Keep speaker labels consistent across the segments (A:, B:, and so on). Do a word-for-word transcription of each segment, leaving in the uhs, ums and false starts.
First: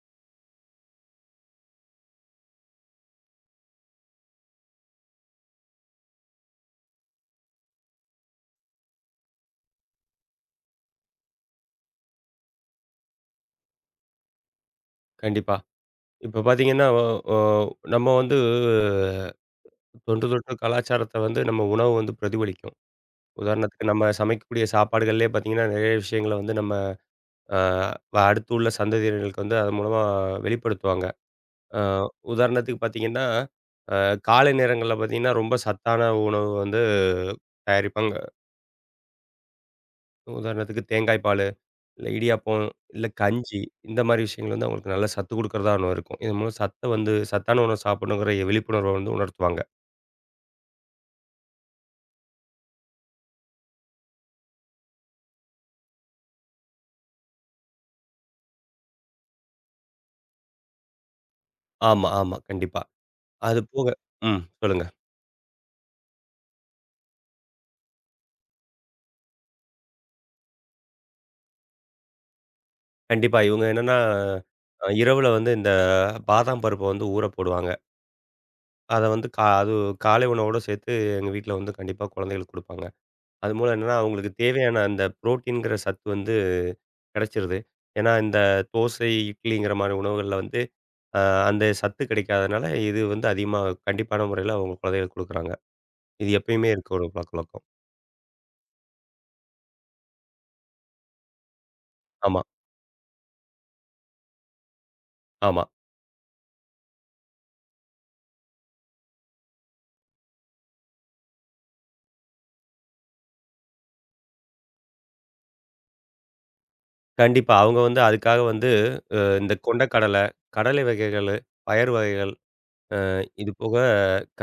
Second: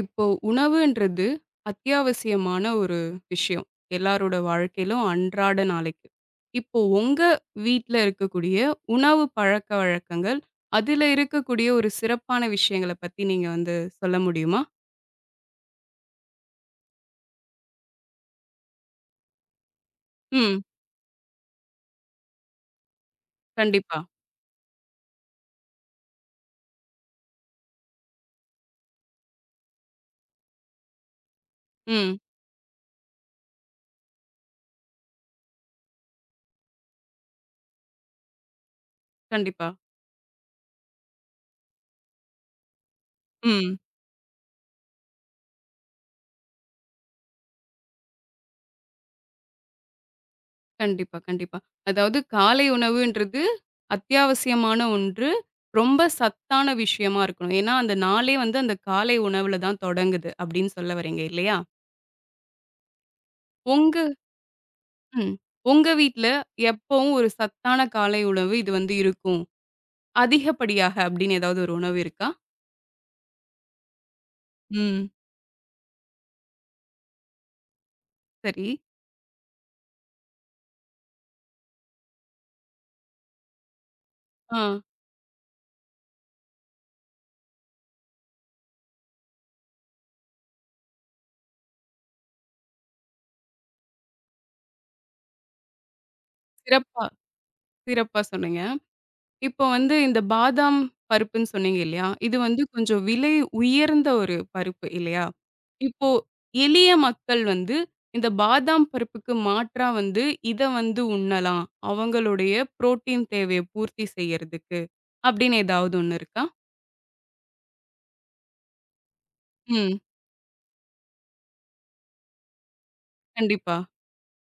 A: இப்போ உணவுன்றது அத்தியாவசியமான ஒரு விஷயம். எல்லாரோட வாழ்க்கையிலும் அன்றாட நாளைக்கு. இப்போ உங்க வீட்ல இருக்கக்கூடிய உணவு பழக்கவழக்கங்கள், அதில இருக்கக்கூடிய ஒரு சிறப்பான விஷயங்கள பத்தி நீங்க வந்து சொல்ல முடியுமா?
B: கண்டிப்பா. இப்ப பார்த்தீங்கன்னா, ஒ ஒ நம்ம வந்து தொன்று தொட்டு
A: ம்.
B: கலாச்சாரத்த வந்து நம்ம உணவு வந்து பிரதிபலிக்கும். உதாரணத்துக்கு
A: கண்டிப்பா.
B: நம்ம சமைக்கக்கூடிய சாப்பாடுகள்லயே பார்த்தீங்கன்னா, நெறைய விஷயங்கள வந்து நம்ம அ வ- அடுத்து உள்ள சந்ததியினர்களுக்கு வந்து அது மூலமா வெளிப்படுத்துவாங்க. அ
A: ம்.
B: உதாரணத்துக்கு பார்த்தீங்கன்னா, அ காலை நேரங்கள்ல பார்த்தீங்கன்னா, ரொம்ப சத்தான உணவு வந்து தயாரிப்பாங்க.
A: கண்டிப்பா.
B: உதாரணத்துக்கு தேங்காய் பால். இல்ல இடியாப்பம், இல்ல கஞ்சி
A: ம்.
B: இந்த மாரி விஷயங்கள் வந்து அவங்களுக்கு நல்ல சத்து குடுக்கிறதா ஒண்ணு இருக்கும். இதன் மூலம் சத்த வந்து சத்தான உணவு சாப்பிடணுங்கிற விழிப்புணர்வ வந்து உணர்த்துவாங்க.
A: கண்டிப்பா, கண்டிப்பா. அதாவது காலை உணவுன்றது அத்தியாவசியமான ஒன்று. ரொம்ப சத்தான விஷயமா இருக்கணும். ஏன்னா, அந்த நாளே வந்து அந்த காலை உணவுல தான் தொடங்குது, அப்படின்னு சொல்ல வரீங்க இல்லையா?
B: ஆமா, ஆமா. கண்டிப்பா. அது போக
A: உங்க
B: ம். சொல்லுங்க.
A: ம். உங்க வீட்ல எப்பவும் ஒரு சத்தான காலை உணவு இது வந்து இருக்கும். அதிகப்படியாக அப்படின்னு ஏதாவது ஒரு உணவு இருக்கா?
B: கண்டிப்பா. இவங்க என்னன்னா, அ
A: ம்.
B: இரவுல வந்து இந்த பாதாம் பருப்ப வந்து ஊற போடுவாங்க.
A: சரி.
B: அத வந்து கா அது காலை உணவோட சேர்த்து எங்க வீட்ல வந்து கண்டிப்பா குழந்தைகளுக்கு குடுப்பாங்க. அது மூலம் என்னன்னா, அவங்களுக்கு
A: ஆ.
B: தேவையான அந்த புரோட்டீன்ங்கிற சத்து வந்து கிடைச்சிருது. ஏன்னா, இந்த தோசை, இட்லிங்கிற மாரி உணவுகள்ல வந்து அ அந்த சத்து கிடைக்காதனால, இது வந்து அதிகமா கண்டிப்பான முறையில அவங்க குழந்தைகளுக்கு குடுக்குறாங்க. இது எப்பயுமே இருக்க
A: சிறப்பா
B: ஒரு பழக்கவழக்கம்.
A: சிறப்பா சொன்னீங்க. இப்போ வந்து இந்த பாதாம் பருப்புன்னு சொன்னீங்க இல்லையா? இது
B: ஆமா,
A: வந்து கொஞ்சம் விலை உயர்ந்த ஒரு பருப்பு இல்லையா?
B: ஆமா.
A: இப்போ எளிய மக்கள் வந்து இந்த பாதாம் பருப்புக்கு மாற்றா வந்து இத வந்து உண்ணலாம். அவங்களுடைய புரோட்டீன் தேவைய பூர்த்தி செய்யறதுக்கு. அப்படின்னு ஏதாவது ஒண்ணு இருக்கா?
B: கண்டிப்பா. அவங்க வந்து அதுக்காக வந்து அ இந்த
A: ம்.
B: கொண்டைக்கடல, கடலை வகைகளு, பயறு வகைகள், அ இது போக
A: கண்டிப்பா.
B: க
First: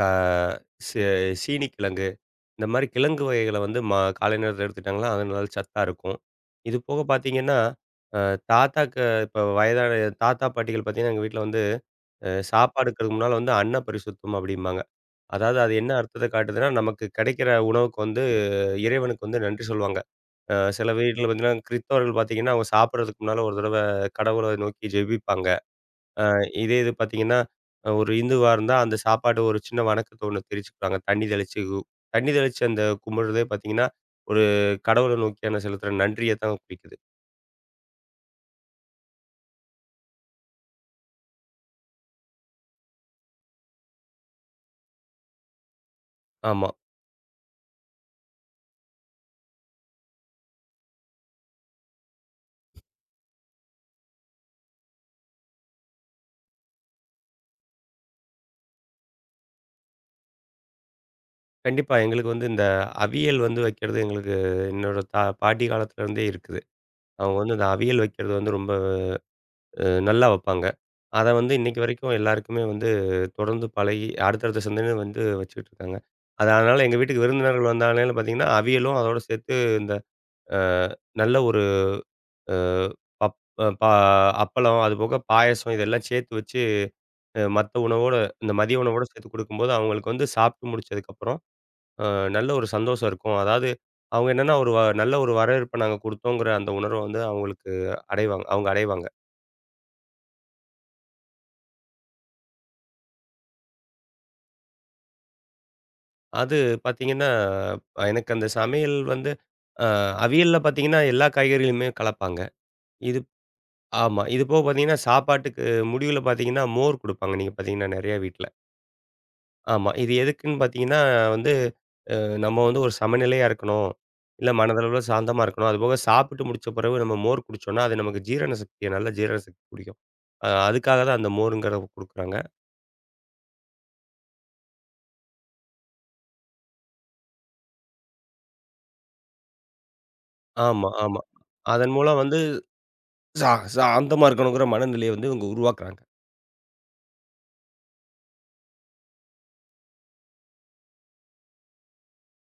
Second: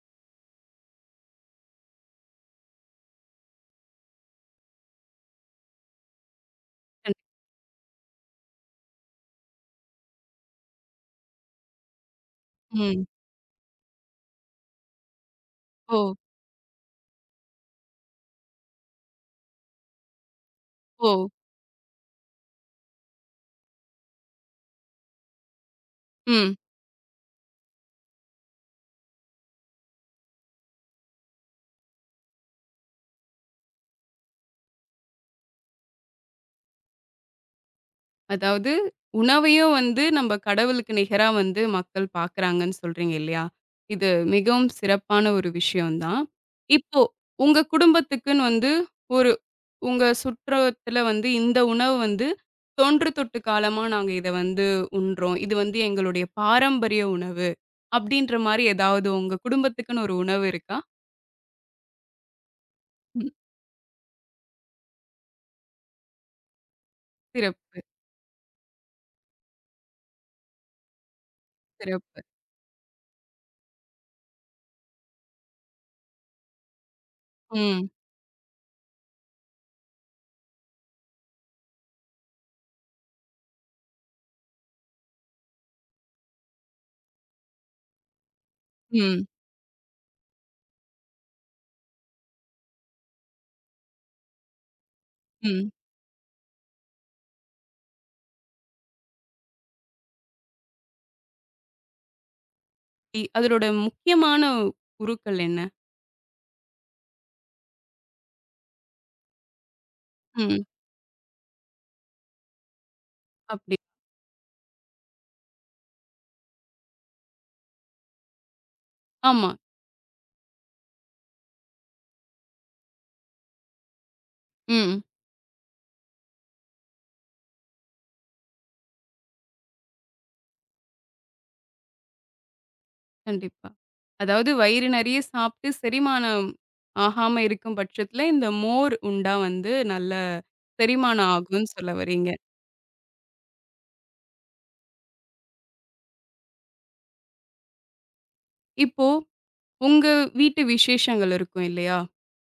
B: சே சீனிக்கிழங்கு, இந்த மாரி கிழங்கு வகைகள வந்து ம காலை நேரத்தில எடுத்துக்கிட்டாங்கன்னா, அது நல்ல சத்தா இருக்கும். இது போக
A: கண்
B: பார்த்தீங்கன்னா, அ தாத்தாக்கு இப்ப வயதான தாத்தா, பாட்டிகள் பார்த்தீங்கன்னா, எங்க வீட்ல வந்து அ
A: ம்.
B: சாப்பாடுக்கு முன்னால வந்து அன்னப்பரிசுத்தம் அப்படிம்பாங்க. அதாவது அது என்ன
A: ஓ!
B: அர்த்தத்த காட்டுதுன்னா, நமக்கு கிடைக்கிற உணவுக்கு வந்து இறைவனுக்கு வந்து நன்றி சொல்லுவாங்க. அ சில
A: ஓ!
B: வீட்ல பார்த்தீங்கன்னா, கிறிஸ்தவர்கள் பார்த்தீங்கன்னா, அவங்க சாப்பிடுறதுக்கு முன்னால ஒரு தடவ கடவுள நோக்கி ஜெபிப்பாங்க. அ
A: ம்.
B: இதே இது பார்த்தீங்கன்னா, அ ஒரு இந்துவா இருந்தா அந்த சாப்பாடு ஒரு சின்ன வணக்கத்த ஒண்ணு தெரிவிச்சுக்குவாங்க. தண்ணி தெளிச்சு கு தண்ணி தெளிச்சு அந்த கும்பிடுறதே பார்த்தீங்கன்னா, ஒரு கடவுள நோக்கியான செலுத்துற நன்றிய தான் குறிக்குது.
A: அதாவது உணவையும் வந்து நம்ம கடவுளுக்கு நிகரா வந்து மக்கள் பார்க்குறாங்கன்னு சொல்றீங்க இல்லையா? இது மிகவும் சிறப்பான ஒரு விஷயம் தான்.
B: ஆமா.
A: இப்போ உங்க குடும்பத்துக்குன்னு வந்து ஒரு உங்க சுற்றத்துல வந்து இந்த உணவு வந்து தொன்று தொட்டு காலமா நாங்க இத வந்து உண்றோம். இது வந்து எங்களுடைய பாரம்பரிய உணவு. அப்படின்ற மாரி ஏதாவது உங்க குடும்பத்துக்குன்னு ஒரு உணவு இருக்கா?
B: கண்டிப்பா எங்களுக்கு வந்து இந்த
A: ம்.
B: அவியல் வந்து வைக்கிறது எங்களுக்கு என்னோட தா பாட்டி காலத்துலருந்தே இருக்குது. அவங்க வந்து அந்த
A: சிறப்பு,
B: அவியல் வைக்கிறது வந்து ரொம்ப அ நல்லா வப்பாங்க. அத வந்து இன்னைக்கு வரைக்கும்
A: சிறப்பு.
B: எல்லாருக்குமே வந்து தொடர்ந்து பழகி அடுத்தடுத்த சிந்தனையும் வந்து வச்சுக்கிட்டு இருக்காங்க. அது அதனால எங்க வீட்டுக்கு விருந்தினர்கள்
A: ம்,
B: வந்தாலும் பார்த்தீங்கன்னா, அவியலும் அதோட சேர்த்து இந்த அ நல்ல ஒரு அ பப் ப அப்பளம், அதுபோக பாயாசம் இதெல்லாம் சேர்த்து வச்சு மத்த உணவோட இந்த மதிய உணவோட
A: ம்,
B: சேர்த்து குடுக்கும்போது, அவங்களுக்கு வந்து சாப்பிட்டு முடிச்சதுக்கப்புறம் அ நல்ல ஒரு சந்தோஷம் இருக்கும். அதாவது அவங்க என்னன்னா, ஒரு வ- நல்ல ஒரு
A: ம்.
B: வரவேற்ப நாங்க குடுத்தோங்கிற அந்த உணர்வ வந்து அவங்களுக்கு அடைவாங்க அவங்க அடைவாங்க.
A: இ அதனோட முக்கியமான உருக்கள் என்ன?
B: அது பார்த்தீங்கன்னா, அஹ் எனக்கு அந்த சமையல் வந்து அ அவியல்ல
A: ம்.
B: பார்த்தீங்கன்னா, எல்லா காய்கறிகளுமே கலப்பாங்க. இது
A: அப்படி.
B: ஆமா. இது போக பார்த்தீங்கன்னா, சாப்பாட்டுக்கு முடிவுல பார்த்தீங்கன்னா, மோர் குடுப்பாங்க. நீங்க பார்த்தீங்கன்னா நெறைய வீட்ல.
A: ஆமா.
B: ஆமா. இது எதுக்குன்னு பார்த்தீங்கன்னா வந்து, அ நம்ம வந்து ஒரு சமநிலையா இருக்கணும். இல்ல மனதளவுல
A: ம்.
B: சாந்தமா இருக்கணும். அதுபோக சாப்பிட்டு முடிச்ச பிறகு நம்ம மோர் குடிச்சோம்னா, அது நமக்கு ஜீரண சக்திய நல்ல ஜீரண சக்தி குடிக்கும். அ அதுக்காக தான் அந்த மோருங்கிறத குடுக்குறாங்க.
A: கண்டிப்பா. அதாவது வயிறு நெறைய சாப்பிட்டு செரிமானம் ஆகாம இருக்கும் பட்சத்துல, இந்த மோர் உண்டா வந்து நல்ல
B: ஆமா, ஆமா.
A: செரிமானம் ஆகும்ன்னு சொல்ல
B: அதன் மூலம்
A: வர்றீங்க.
B: வந்து சா சாந்தமா இருக்கணுங்கிற மனநிலைய வந்து இவங்க உருவாக்குறாங்க.
A: இப்போ உங்க வீட்டு விசேஷங்கள் இருக்கும் இல்லையா?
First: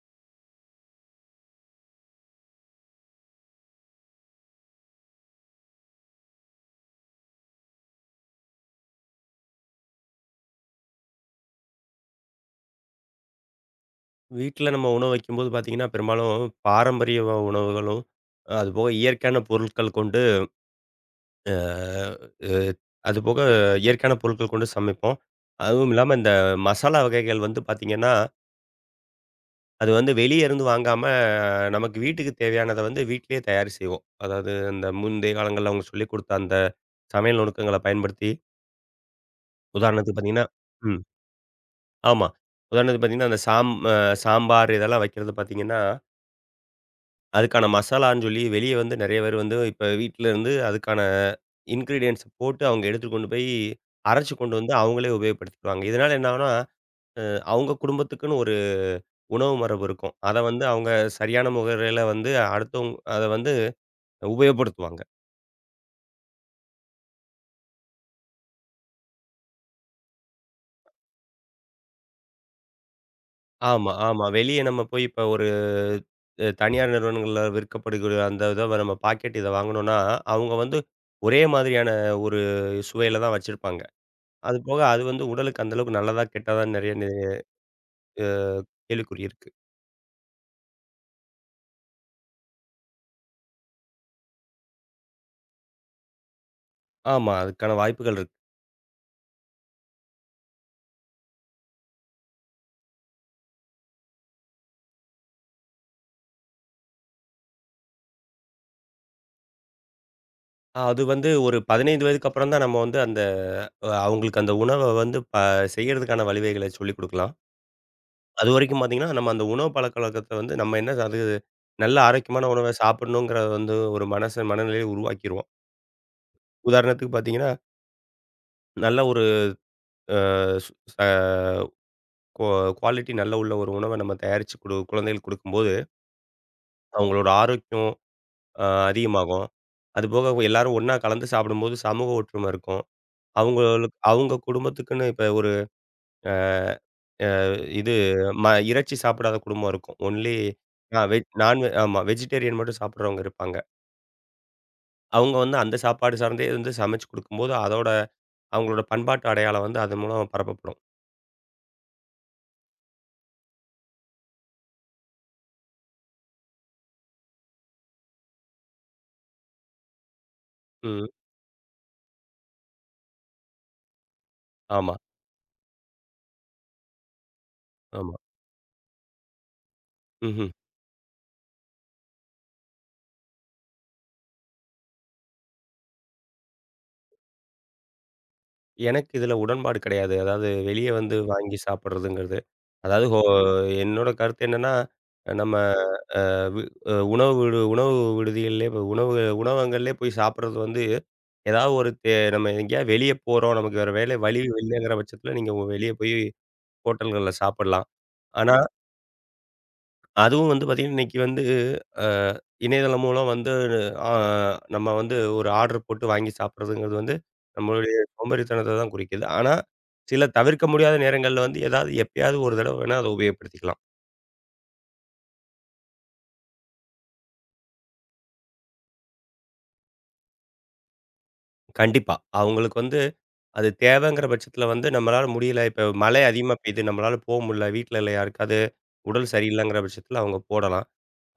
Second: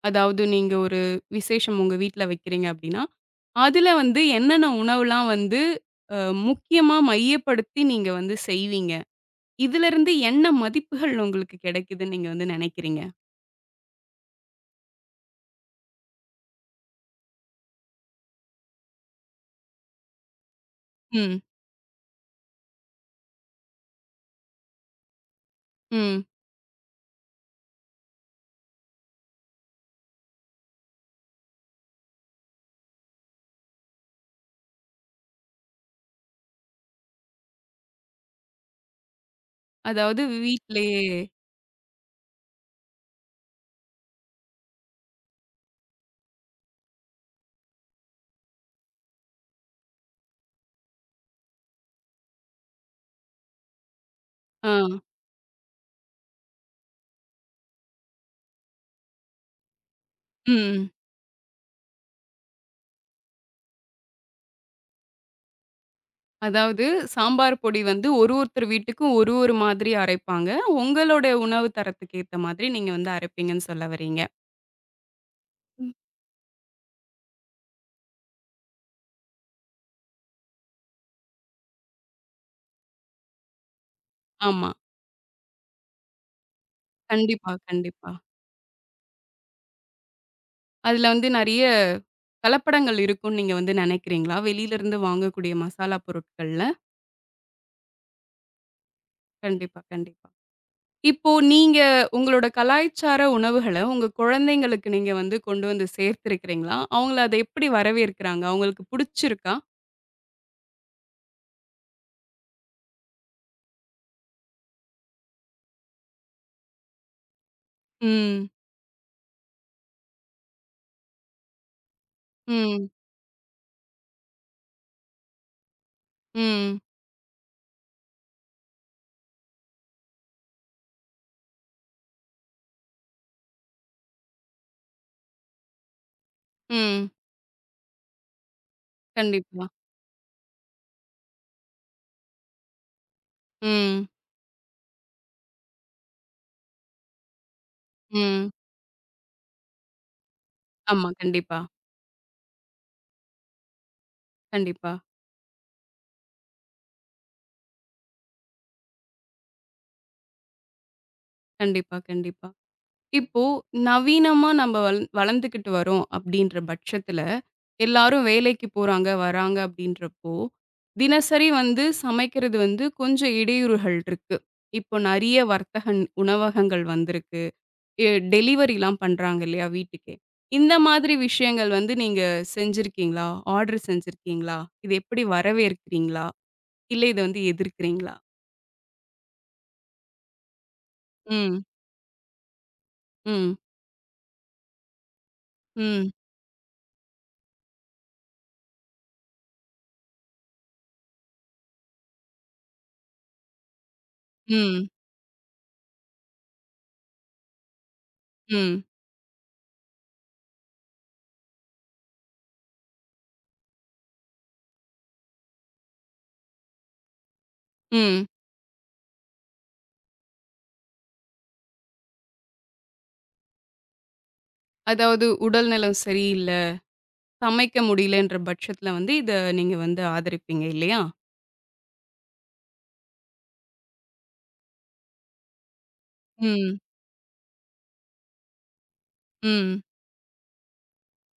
A: அதாவது நீங்க ஒரு விசேஷம் உங்க வீட்ல வைக்கிறீங்க அப்படின்னா, அதுல வந்து என்னென்ன உணவுலாம் வந்து அ முக்கியமா மையப்படுத்தி நீங்க வந்து செய்வீங்க? இதுலருந்து என்ன மதிப்புகள் உங்களுக்கு கிடைக்குதுன்னு நீங்க வந்து நெனைக்கிறீங்க?
B: வீட்ல நம்ம உணவு வைக்கும்போது பார்த்தீங்கன்னா, பெரும்பாலும் பாரம்பரிய வ உணவுகளும், அதுபோக இயற்கையான பொருட்கள் கொண்டு
A: ம்,
B: அ அ அதுபோக இயற்கையான பொருட்கள் கொண்டு சமைப்போம். அதுவும் இல்லாம
A: ம்.
B: இந்த மசாலா வகைகள் வந்து பார்த்தீங்கன்னா, அது வந்து வெளிய இருந்து வாங்காம நமக்கு வீட்டுக்கு தேவையானத வந்து வீட்லயே தயார் செய்வோம். அதாவது அந்த முந்தைய காலங்கள்ல அவங்க சொல்லிக் குடுத்த அந்த சமையல் நுணுக்கங்கள பயன்படுத்தி, உதாரணத்துக்கு
A: அதாவது
B: பார்த்தீங்கன்னா
A: வீட்லயே
B: ம். ஆமா. உதாரணத்துக்கு பார்த்தீங்கன்னா, அந்த சாம் அ சாம்பார் இதெல்லாம் வைக்கிறது பார்த்தீங்கன்னா அதுக்கான மசாலான்னு சொல்லி வெளிய வந்து நெறைய பேர் வந்து இப்ப வீட்ல இருந்து அதுக்கான இன்கிரீடியன்ட்ஸ் போட்டு அவங்க எடுத்துட்டு கொண்டு போய் அரைச்சு கொண்டு
A: ஆ,
B: வந்து அவங்களே உபயோகப்படுத்திக்குவாங்க. இதனால என்ன ஆகும்னா, அ அவங்க குடும்பத்துக்குன்னு ஒரு உணவு மரபு இருக்கும். அத வந்து
A: ம்.
B: அவங்க சரியான முறையில வந்து அடுத்தவங் அத வந்து உபயோகப்படுத்துவாங்க.
A: அதாவது சாம்பார் பொடி வந்து ஒரு ஒருத்தர் வீட்டுக்கும் ஒரு ஒரு மாதிரி அரைப்பாங்க. உங்களோட உணவு தரத்துக்கு ஏத்த மாதிரி நீங்க வந்து அரைப்பீங்கன்னு சொல்ல
B: ஆமா,
A: வர்றீங்க.
B: ஆமா. வெளிய நம்ம போய் இப்ப ஒரு
A: ம்.
B: அ தனியார் நிறுவனங்கள்ல விற்கப்படுகிற அந்த இத நம்ம பாக்கெட் இத வாங்குனோம்னா, அவங்க வந்து ஒரே மாதிரியான ஒரு சுவையில தான் வச்சிருப்பாங்க. அது
A: ஆமா.
B: போக அது வந்து உடலுக்கு அந்த அளவுக்கு நல்லதா, கெட்டதான்னு நெறைய
A: கண்டிப்பா, கண்டிப்பா.
B: அ கேள்விக்குறி இருக்கு.
A: அதுல வந்து நெறைய கலப்படங்கள் இருக்கும்னு நீங்க வந்து நெனைக்கிறீங்களா? வெளியில இருந்து வாங்கக்கூடிய மசாலா பொருட்கள்ல?
B: ஆமா. அதுக்கான வாய்ப்புகள் இருக்கு.
A: கண்டிப்பா, கண்டிப்பா. இப்போ நீங்க உங்களோட கலாய்ச்சார உணவுகள உங்க குழந்தைங்களுக்கு நீங்க வந்து கொண்டு வந்து சேர்த்திருக்கிறீங்களா? அவங்கள அத எப்படி வரவேற்கிறாங்க? அவங்களுக்கு புடிச்சிருக்கா?
B: அது வந்து ஒரு பதினைந்து வயதுக்கு அப்புறம் தான் நம்ம வந்து அந்த அ அவங்களுக்கு அந்த உணவ வந்து ப செய்யறதுக்கான வழிவகைகளை சொல்லிக் குடுக்கலாம்.
A: ம்.
B: அதுவரைக்கும் பார்த்தீங்கன்னா, நம்ம அந்த உணவு பழக்கவழக்கத்த வந்து நம்ம என்ன அது நல்ல ஆரோக்கியமான உணவ
A: ம்.
B: சாப்பிடணுங்கிறத வந்து ஒரு மனச மனநிலையை உருவாக்கிருவோம்.
A: ம்.
B: உதாரணத்துக்கு பார்த்தீங்கன்னா, நல்ல ஒரு அ சு ச குவா குவாலிட்டி நல்ல உள்ள ஒரு உணவ நம்ம தயாரிச்சு குடு குழந்தைகளுக்கு குடுக்கும்போது,
A: ம்.
B: அவங்களோட ஆரோக்கியம் அ அதிகமாகும்.
A: கண்டிப்பா.
B: அதுபோக எல்லாரும் ஒண்ணா கலந்து சாப்பிடும்போது சமூக ஒற்றுமை இருக்கும். அவங்களுக்கு
A: ம்.
B: அவங்க குடும்பத்துக்குன்னு இப்ப ஒரு இது
A: ம்.
B: ம இறைச்சி சாப்பிடாத குடும்பம் இருக்கும். ஒன்லி ஆ
A: ஆமா.
B: வெஜ்
A: கண்டிப்பா.
B: நான்வெ ஆமா வெஜிடேரியன் மட்டும் சாப்பிடுறவங்க இருப்பாங்க.
A: கண்டிப்பா.
B: அவங்க வந்து அந்த சாப்பாடு சார்ந்தே வந்து சமைச்சு குடுக்கும்போது, அதோட அவங்களோட பண்பாட்டு அடையாளம் வந்து அது மூலம் பரப்பப்படும்.
A: கண்டிப்பா, கண்டிப்பா. இப்போ நவீனமா நம்ம வள் வளர்ந்துக்கிட்டு வரோம் அப்படின்ற பட்சத்துல, எல்லாரும் வேலைக்கு போறாங்க, வராங்க அப்படின்றப்போ,
B: ம்.
A: தினசரி வந்து சமைக்கிறது வந்து கொஞ்சம் இடையூறுகள் இருக்கு.
B: ஆமா,
A: இப்போ நெறைய வர்த்தகன் உணவகங்கள் வந்திருக்கு. எ
B: ஆமா.
A: டெலிவரிலாம் பண்றாங்க இல்லையா வீட்டுக்கே.
B: ம்ஹ்ம்.
A: இந்த மாதிரி விஷயங்கள் வந்து நீங்க செஞ்சிருக்கீங்களா? ஆர்டர் செஞ்சிருக்கீங்களா? இது எப்படி வரவேற்கிறீங்களா? இல்ல இத வந்து எதிர்க்கிறீங்களா?
B: எனக்கு இதுல உடன்பாடு கிடையாது. அதாவது வெளிய வந்து வாங்கி
A: ம்,
B: சாப்பிடுறதுங்கிறது. அதாவது ஹோ
A: ம்,
B: என்னோட கருத்து என்னன்னா, நம்ம
A: ம்,
B: அ வி அஹ், உணவு விடு உணவு விடுதிகள்லயே உணவு உணவகங்கள்லயே போய் சாப்பிடுறது வந்து ஏதாவது ஒரு தே நம்ம எங்கேயாவது வெளிய போறோம். நமக்கு வேற வேலை வழி
A: ம்,
B: இல்லைங்கிற பட்சத்தில நீங்க வெளிய போய் ஹோட்டல்கள்ல சாப்பிடலாம். ஆனா,
A: ம்,
B: அதுவும் வந்து பார்த்தீங்கன்னா, இன்னைக்கு வந்து அ இணையதளம் மூலம் வந்து ஆ நம்ம வந்து ஒரு ஆர்டர் போட்டு வாங்கி சாப்பிடுறதுங்கிறது வந்து நம்மளுடைய
A: ம்.
B: சோம்பேறித்தனத்த தான் குறிக்குது. ஆனா, சில தவிர்க்க முடியாத நேரங்கள்ல வந்து ஏதாவது எப்பயாவது ஒரு தடவ வேணா அத உபயோகப்படுத்திக்கலாம்.
A: அதாவது உடல் நலம் சரியில்ல, சமைக்க முடியலன்ற பட்சத்துல வந்து இத நீங்க வந்து ஆதரிப்பீங்க இல்லையா?
B: கண்டிப்பா. அவங்களுக்கு வந்து அது தேவைங்கிற பட்சத்தில வந்து நம்மளால முடியல. இப்ப மழை அதிகமா
A: ம்,
B: பெய்யுது. நம்மளால போ முடியல. வீட்ல யாருக்காவது உடல் சரியில்லங்கிற
A: ம்,
B: பட்சத்தில அவங்க போடலாம்.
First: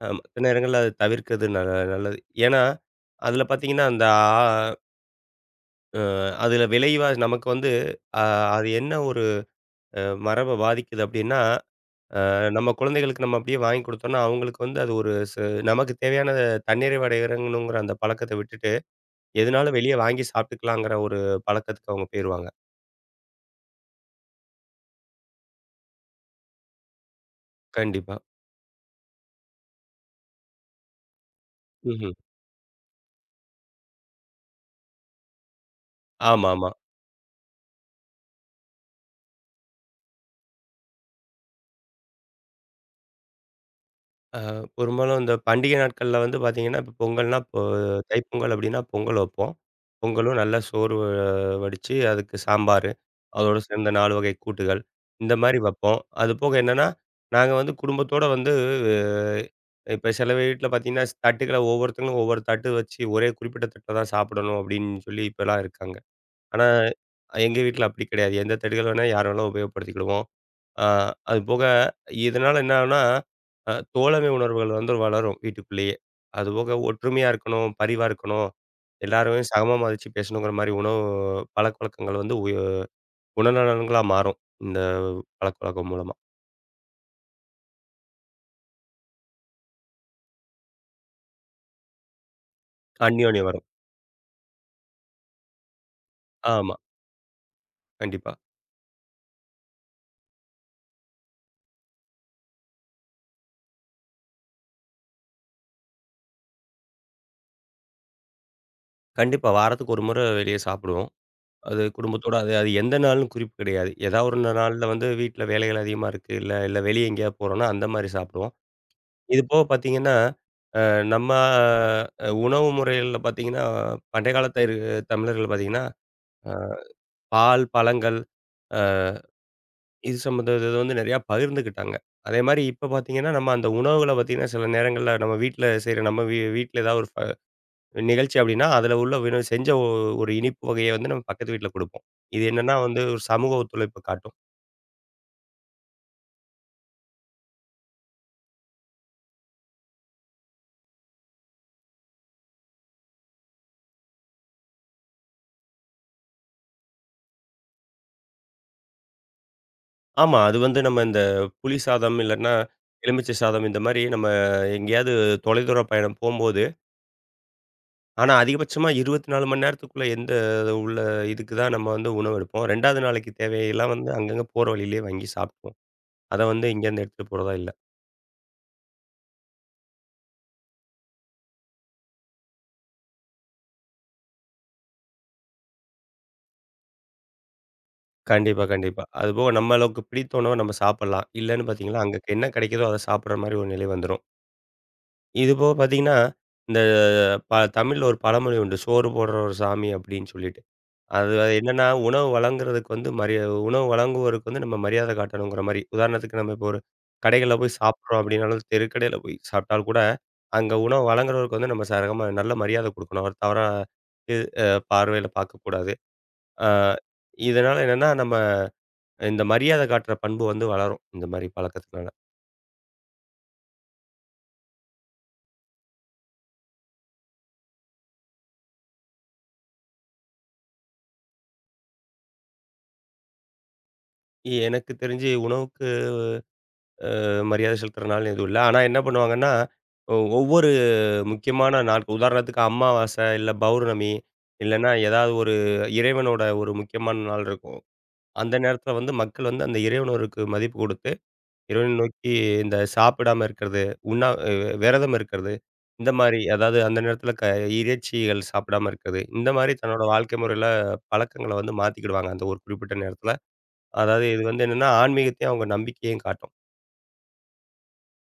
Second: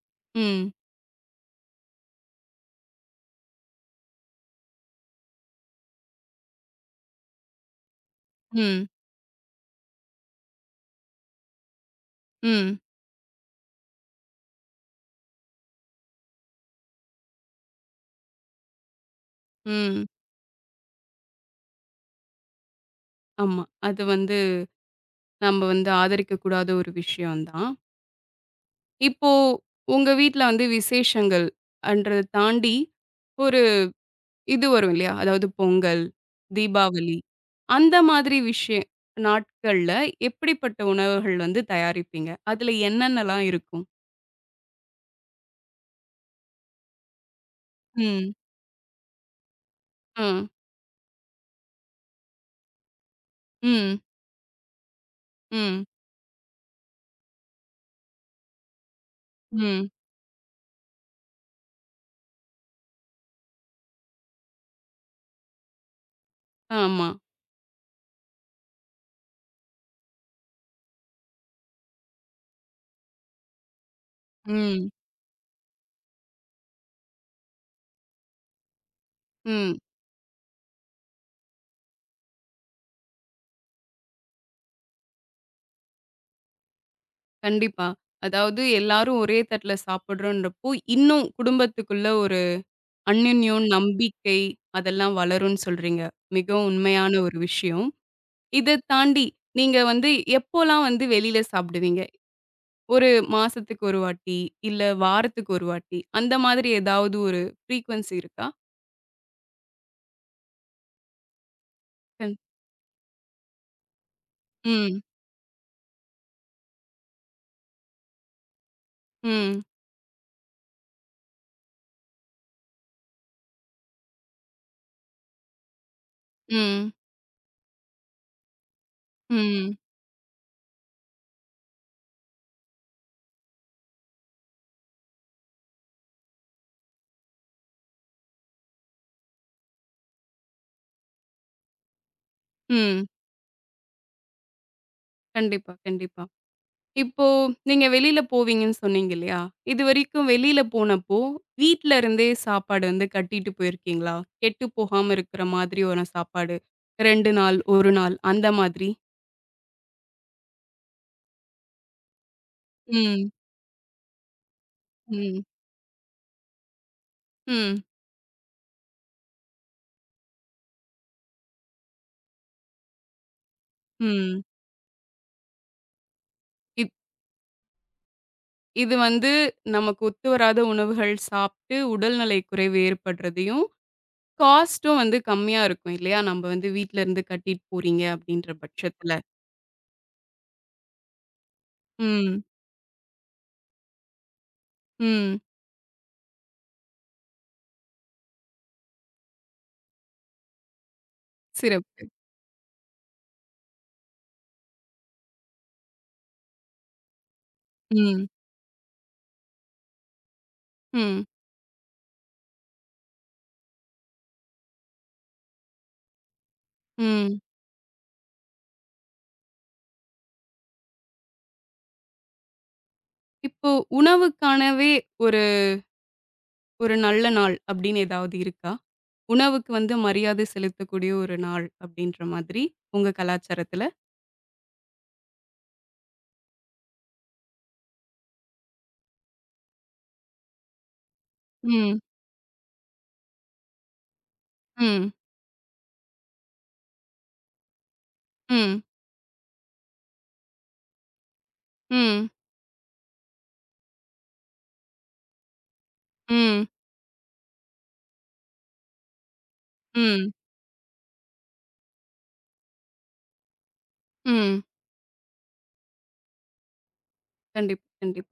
B: அ மத்த
A: ம்,
B: நேரங்கள்ல அத தவிர்க்கிறது ந நல்லது. ஏன்னா, அதில பார்த்தீங்கன்னா, அந்த ஆ அதில விளைவா நமக்கு வந்து அ அது
A: ம்,
B: என்ன ஒரு அ மரப பாதிக்குது அப்டின்னா, அ நம்ம
A: ம்,
B: குழந்தைகளுக்கு நம்ம அப்டியே வாங்கி குடுத்தோம்னா, அவங்களுக்கு வந்து அது ஒரு ச நமக்கு தேவையான தன்னிறைவு அடையறங்கணுங்கிற அந்த பழக்கத்த விட்டுட்டு, எதுனாலும் வெளிய
A: ம்.
B: வாங்கி சாப்ட்டுக்கலாங்கிற ஒரு பழக்கத்துக்கு அவங்க போயிருவாங்க.
A: ஆமா. அது வந்து நம்ம வந்து ஆதரிக்கக்கூடாத ஒரு விஷயம் தான்.
B: கண்டிப்பா.
A: இப்போ உங்க வீட்ல வந்து விசேஷங்கள்
B: ம்ஹ்ம்.
A: அன்றத தாண்டி, ஒரு இது வரும் இல்லையா? அதாவது பொங்கல்,
B: ஆமாமா.
A: தீபாவளி அந்த மாதிரி விஷய நாட்கள்ல எப்படிப்பட்ட உணவுகள் வந்து தயாரிப்பீங்க? அதுல என்னென்னலாம் இருக்கும்?
B: அ பெரும்பாலும் இந்த பண்டிகை நாட்கள்ல வந்து பார்த்தீங்கன்னா, இப்போ பொங்கல்னா இப்போ
A: ம்.
B: தைப்பொங்கல் அப்டின்னா பொங்கல் வைப்போம். பொங்கலும்
A: ம்.
B: நல்லா சோறு வ வடிச்சு, அதுக்கு சாம்பாரு, அதோட சேர்ந்த
A: ம்.
B: நான்கு வகை கூட்டுகள், இந்த மாரி
A: ம்.
B: வைப்போம். அதுபோக என்னன்னா, நாங்க வந்து குடும்பத்தோட வந்து
A: ம்.
B: இப்போ சில வீட்ல பார்த்தீங்கன்னா, தட்டுகள ஒவ்வொருத்தங்களும் ஒவ்வொரு தட்டு வச்சு ஒரே குறிப்பிட்ட தட்ல தான் சாப்பிடணும் அப்டின்னு சொல்லி இப்பலாம் இருக்காங்க. ஆனா
A: ஆமா.
B: எங்க வீட்ல அப்டி கிடையாது. எந்த தட்டுகள் வேணா யார் வேணாலும் உபயோகப்படுத்திக்கிடுவோம். ஆ அது போக இதனால என்ன ஆகும்னா, அ தோழமை உணர்வுகள்
A: ம்.
B: வந்து வளரும் வீட்டுக்குள்ளேயே. அதுபோக ஒற்றுமையா இருக்கணும், பரிவா இருக்கணும், எல்லாரையும் சமமா
A: ம்.
B: மதிச்சு பேசணுங்கிற மாரி உணவு பழக்கவழக்கங்கள் வந்து உய குணநலன்களா மாறும். இந்த பழக்கவழக்கம் மூலமா.
A: கண்டிப்பா. அதாவது எல்லாரும் ஒரே தட்டுல சாப்பிடுறோன்றப்போ, இன்னும் குடும்பத்துக்குள்ள ஒரு
B: அந்யோன்யம்
A: அந்யோன்யம்,
B: வரும்.
A: நம்பிக்கை அதெல்லாம் வளரும்னு சொல்றீங்க. மிகவும்
B: ஆமா.
A: உண்மையான ஒரு விஷயம்.
B: கண்டிப்பா.
A: இத தாண்டி, நீங்க வந்து எப்போலாம் வந்து வெளில சாப்பிடுவீங்க? ஒரு மாசத்துக்கு ஒரு வாட்டி, இல்ல வாரத்துக்கு ஒரு வாட்டி, அந்த மாதிரி ஏதாவது ஒரு ஃப்ரீக்வன்சி இருக்கா?
B: கண்டிப்பா. வாரத்துக்கு ஒரு முறை வெளிய சாப்பிடுவோம். அது
A: கண்
B: குடும்பத்தோட அது அது எந்த நாள்னு குறிப்பு கிடையாது. ஏதாவது ஒரு நாள்ல
A: ம்,
B: வந்து வீட்ல வேலைகள் அதிகமா இருக்கு, இல்ல இல்ல வெளிய எங்கேயாவது போறோம்னா அந்த மாரி சாப்பிடுவோம். இது போக
A: ம்,
B: பார்த்தீங்கன்னா, அ நம்ம அ உணவு முறைகள்ல பார்த்தீங்கன்னா, பண்டைய காலத்த இரு தமிழர்கள் பார்த்தீங்கன்னா, அ
A: ம்,
B: பால், பழங்கள், அ
A: ம்,
B: இது சம்மந்த இத வந்து நெறையா பகிர்ந்துக்கிட்டாங்க. அதேமாரி இப்ப பார்த்தீங்கன்னா, நம்ம அந்த உணவுகள பார்த்தீங்கன்னா, சில நேரங்கள்ல நம்ம வீட்ல செய்ற நம்ம வீ வீட்ல ஏதாவது ஒரு ஃப நிகழ்ச்சி அப்டின்னா, அதில உள்ள வினோ செஞ்ச ஒ ஒரு இனிப்பு வகைய வந்து நம்ம பக்கத்து வீட்ல குடுப்போம். இது என்னன்னா வந்து
A: ம்.
B: ஒரு சமூக ஒத்துழைப்பு காட்டும்.
A: கண்டிப்பா, கண்டிப்பா. இப்போ நீங்க வெளில போவீங்கன்னு சொன்னீங்க இல்லையா? இதுவரைக்கும் வெளில போனப்போ, வீட்ல இருந்தே சாப்பாடு வந்து கட்டிட்டு போயிருக்கீங்களா? கெட்டு போகாம இருக்கிற மாதிரி ஒரு சாப்பாடு. ரெண்டு நாள், ஒரு நாள் அந்த மாதிரி?
B: ஆமா. அது வந்து நம்ம இந்த புளி சாதம் இல்லன்னா,
A: ம்,
B: எலுமிச்சை சாதம் இந்த மாரி நம்ம எங்கேயாவது
A: ம்,
B: தொலைதூர பயணம் போம்போது
A: ம்,
B: ஆனா, அதிகபட்சமா இருபத்தி நான்கு மணி நேரத்துக்குள்ள எந்த உள்ள இதுக்கு தான் நம்ம வந்து உணவு எடுப்போம். ரெண்டாவது நாளைக்கு தேவையெல்லாம் வந்து
A: ம்.
B: அங்கங்க போற வழியிலேயே வாங்கி சாப்பிட்டுப்போம். அத வந்து
A: இப்
B: இங்கேருந்து எடுத்துட்டு போறதா இல்ல.
A: இது வந்து நமக்கு ஒத்து வராத உணவுகள் சாப்பிட்டு உடல்நலை குறைவு ஏற்படுறதையும், காஸ்ட்டும் வந்து கம்மியா இருக்கும் இல்லையா? நம்ம வந்து வீட்ல இருந்து கட்டிட்டு போறீங்க அப்படின்ற
B: கண்டிப்பா, கண்டிப்பா.
A: பட்சத்துல.
B: அதுபோக நம்மளுக்கு பிடித்த உணவ நம்ம சாப்பிடலாம். இல்லன்னு பார்த்தீங்கன்னா, அங்க
A: ம்,
B: என்ன கிடைக்குதோ அத சாப்பிடுற மாரி ஒரு நிலை வந்துரும்.
A: ம்.
B: இதுபோக பார்த்தீங்கன்னா, இந்த ப தமிழ்ல ஒரு பழமொழி உண்டு. சோறு போடுறவர் சாமி அப்படின்னு சொல்லிட்டு. அது அது என்னன்னா,
A: சிறப்பு.
B: உணவு வழங்குறதுக்கு வந்து மரியா உணவு வழங்குவோருக்கு வந்து நம்ம மரியாதை காட்டணுங்கிற மாரி. உதாரணத்துக்கு நம்ம இப்போ ஒரு கடைகள்ல போய் சாப்பிடுறோம்
A: ம்,
B: அப்படின்னாலும், தெருக்கடையில போய் சாப்பிட்டாலும் கூட, அங்க உணவு
A: ம்,
B: வழங்குறவருக்கு வந்து நம்ம சரகமா நல்ல மரியாதை குடுக்கணும். அவர் தவறா இது அ பார்வையில பார்க்கக்கூடாது. அ
A: ம்.
B: இதனால என்னன்னா, நம்ம இந்த மரியாதை காட்டுற பண்பு வந்து வளரும். இந்த மாரி பழக்கத்துனால.
A: இப்போ உணவுக்கானவே ஒரு ஒரு நல்ல நாள் அப்படின்னு ஏதாவது இருக்கா? உணவுக்கு வந்து மரியாதை செலுத்தக்கூடிய ஒரு நாள் அப்படின்ற மாதிரி உங்க கலாச்சாரத்துல?
B: எனக்கு தெரிஞ்சு உணவுக்கு மரியாதை செலுத்துறனால எதுவும் இல்ல. ஆனா என்ன பண்ணுவாங்கன்னா, ஒ ஒவ்வொரு முக்கியமான
A: ம்,
B: நாட்கள். உதாரணத்துக்கு அமாவாசை, இல்ல பௌர்ணமி, இல்லன்னா
A: ம்,
B: ஏதாவது ஒரு இறைவனோட ஒரு முக்கியமான நாள் இருக்கும். அந்த
A: ம்,
B: நேரத்தில வந்து மக்கள் வந்து அந்த இறைவனோருக்கு மதிப்பு குடுத்து, இறைவனை
A: ம்,
B: நோக்கி இந்த சாப்பிடாம இருக்கிறது, உண்ணா அ விரதம் இருக்கிறது, இந்த மாரி
A: ம், ம்,
B: அதாவது அந்த நேரத்தில க இறைச்சிகள் சாப்பிடாம இருக்கிறது. இந்த மாரி தன்னோட
A: ம்.
B: வாழ்க்கை முறையில பழக்கங்கள வந்து மாத்திக்கிடுவாங்க, அந்த ஒரு குறிப்பிட்ட நேரத்தில. அதாவது இது
A: ம்
B: வந்து என்னன்னா, ஆன்மீகத்தையும் அவங்க நம்பிக்கையும் காட்டும்.
A: கண்டிப்பா, கண்டிப்பா.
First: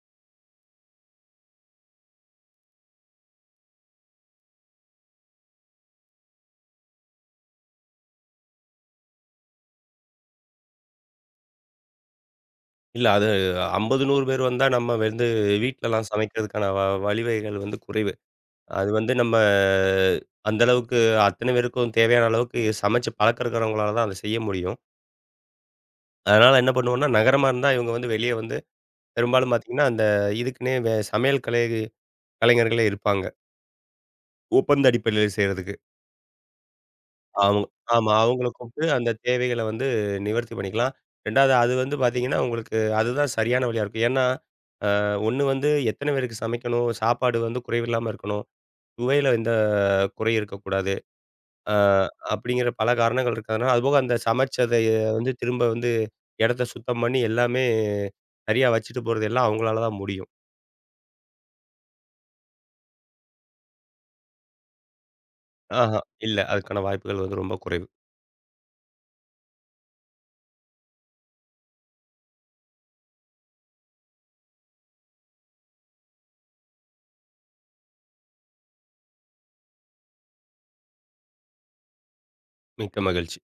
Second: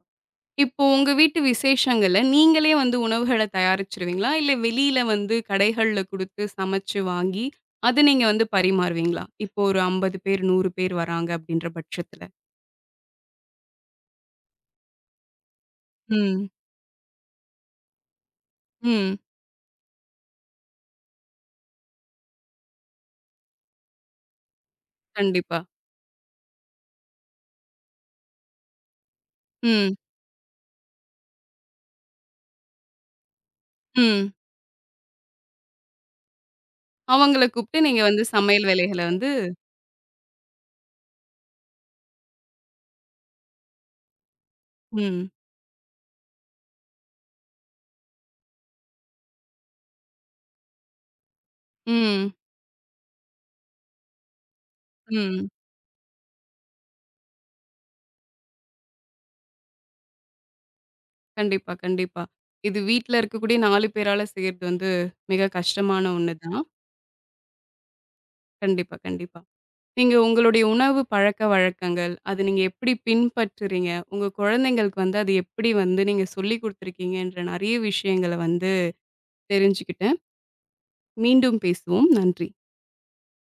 A: இப்போ உங்க வீட்டு விசேஷங்கள்ல நீங்களே வந்து உணவுகள தயாரிச்சுருவீங்களா? இல்ல வெளியில வந்து கடைகள்ல குடுத்து சமைச்சு வாங்கி, அத நீங்க வந்து பரிமாறுவீங்களா? இப்போ ஒரு ஐம்பது பேர், நூறு பேர் வராங்க அப்படின்ற பட்சத்துல.
B: இல்ல அது ஐம்பது, நூறு பேர் வந்தா நம்ம வந்து வீட்லலாம்
A: ம்.
B: சமைக்கிறதுக்கான வ வழிவகைகள் வந்து குறைவு. அது வந்து
A: ம்.
B: நம்ம அந்த அளவுக்கு அத்தன பேருக்கும் தேவையான அளவுக்கு சமைச்சு பழக்கம் இருக்கிறவங்களால தான் அத செய்ய முடியும்.
A: கண்டிப்பா.
B: அதனால என்ன பண்ணுவோம்னா, நகரமா இருந்தா இவங்க வந்து வெளிய வந்து பெரும்பாலும் பார்த்தீங்கன்னா,
A: ம்.
B: அந்த இதுக்குன்னே வே சமையல் கலை கலைஞர்களே இருப்பாங்க.
A: ம்.
B: ஒப்பந்த அடிப்படையில செய்றதுக்கு.
A: அவங்கள
B: அவங்க
A: கூப்ட்டு நீங்க
B: ஆமா.
A: வந்து
B: அவங்கள
A: சமையல்
B: கூப்பிட்டு
A: வேலைகள
B: அந்த
A: வந்து
B: தேவைகள வந்து நிவர்த்தி பண்ணிக்கலாம். ரெண்டாவது அது வந்து பார்த்தீங்கன்னா, உங்களுக்கு அதுதான் சரியான வழியா இருக்கும். ஏன்னா,
A: ம்.
B: ஒண்ணு வந்து எத்தன பேருக்கு சமைக்கணும்? சாப்பாடு வந்து குறைவில்லாம இருக்கணும். சுவையில எந்த குறை இருக்கக்கூடாது. ஆ
A: ம்.
B: அப்படிங்கிற பல காரணங்கள் இருக்கிறதுனால, அதுபோக அந்த சமைச்சதை வந்து
A: ம்.
B: திரும்ப வந்து இடத்த சுத்தம் பண்ணி எல்லாமே சரியா வச்சுட்டு போறது எல்லாம் அவங்களால தான் முடியும்.
A: கண்டிப்பா, கண்டிப்பா. இது வீட்ல இருக்கக்கூடிய நாலு பேரால செய்றது வந்து மிக
B: ஆஹா,
A: கஷ்டமான ஒண்ணு
B: இல்ல.
A: தான்.
B: அதுக்கான வாய்ப்புகள் வந்து ரொம்ப குறைவு.
A: கண்டிப்பா, கண்டிப்பா. நீங்க உங்களுடைய உணவு பழக்கவழக்கங்கள், அத நீங்க எப்படி பின்பற்றுறீங்க? உங்க குழந்தைங்களுக்கு வந்து அது எப்படி வந்து நீங்க சொல்லிக் குடுத்துருக்கீங்கன்ற நெறைய விஷயங்கள வந்து தெரிஞ்சுக்கிட்டேன். மீண்டும் பேசுவோம். நன்றி.
B: மிக்க மகிழ்ச்சி.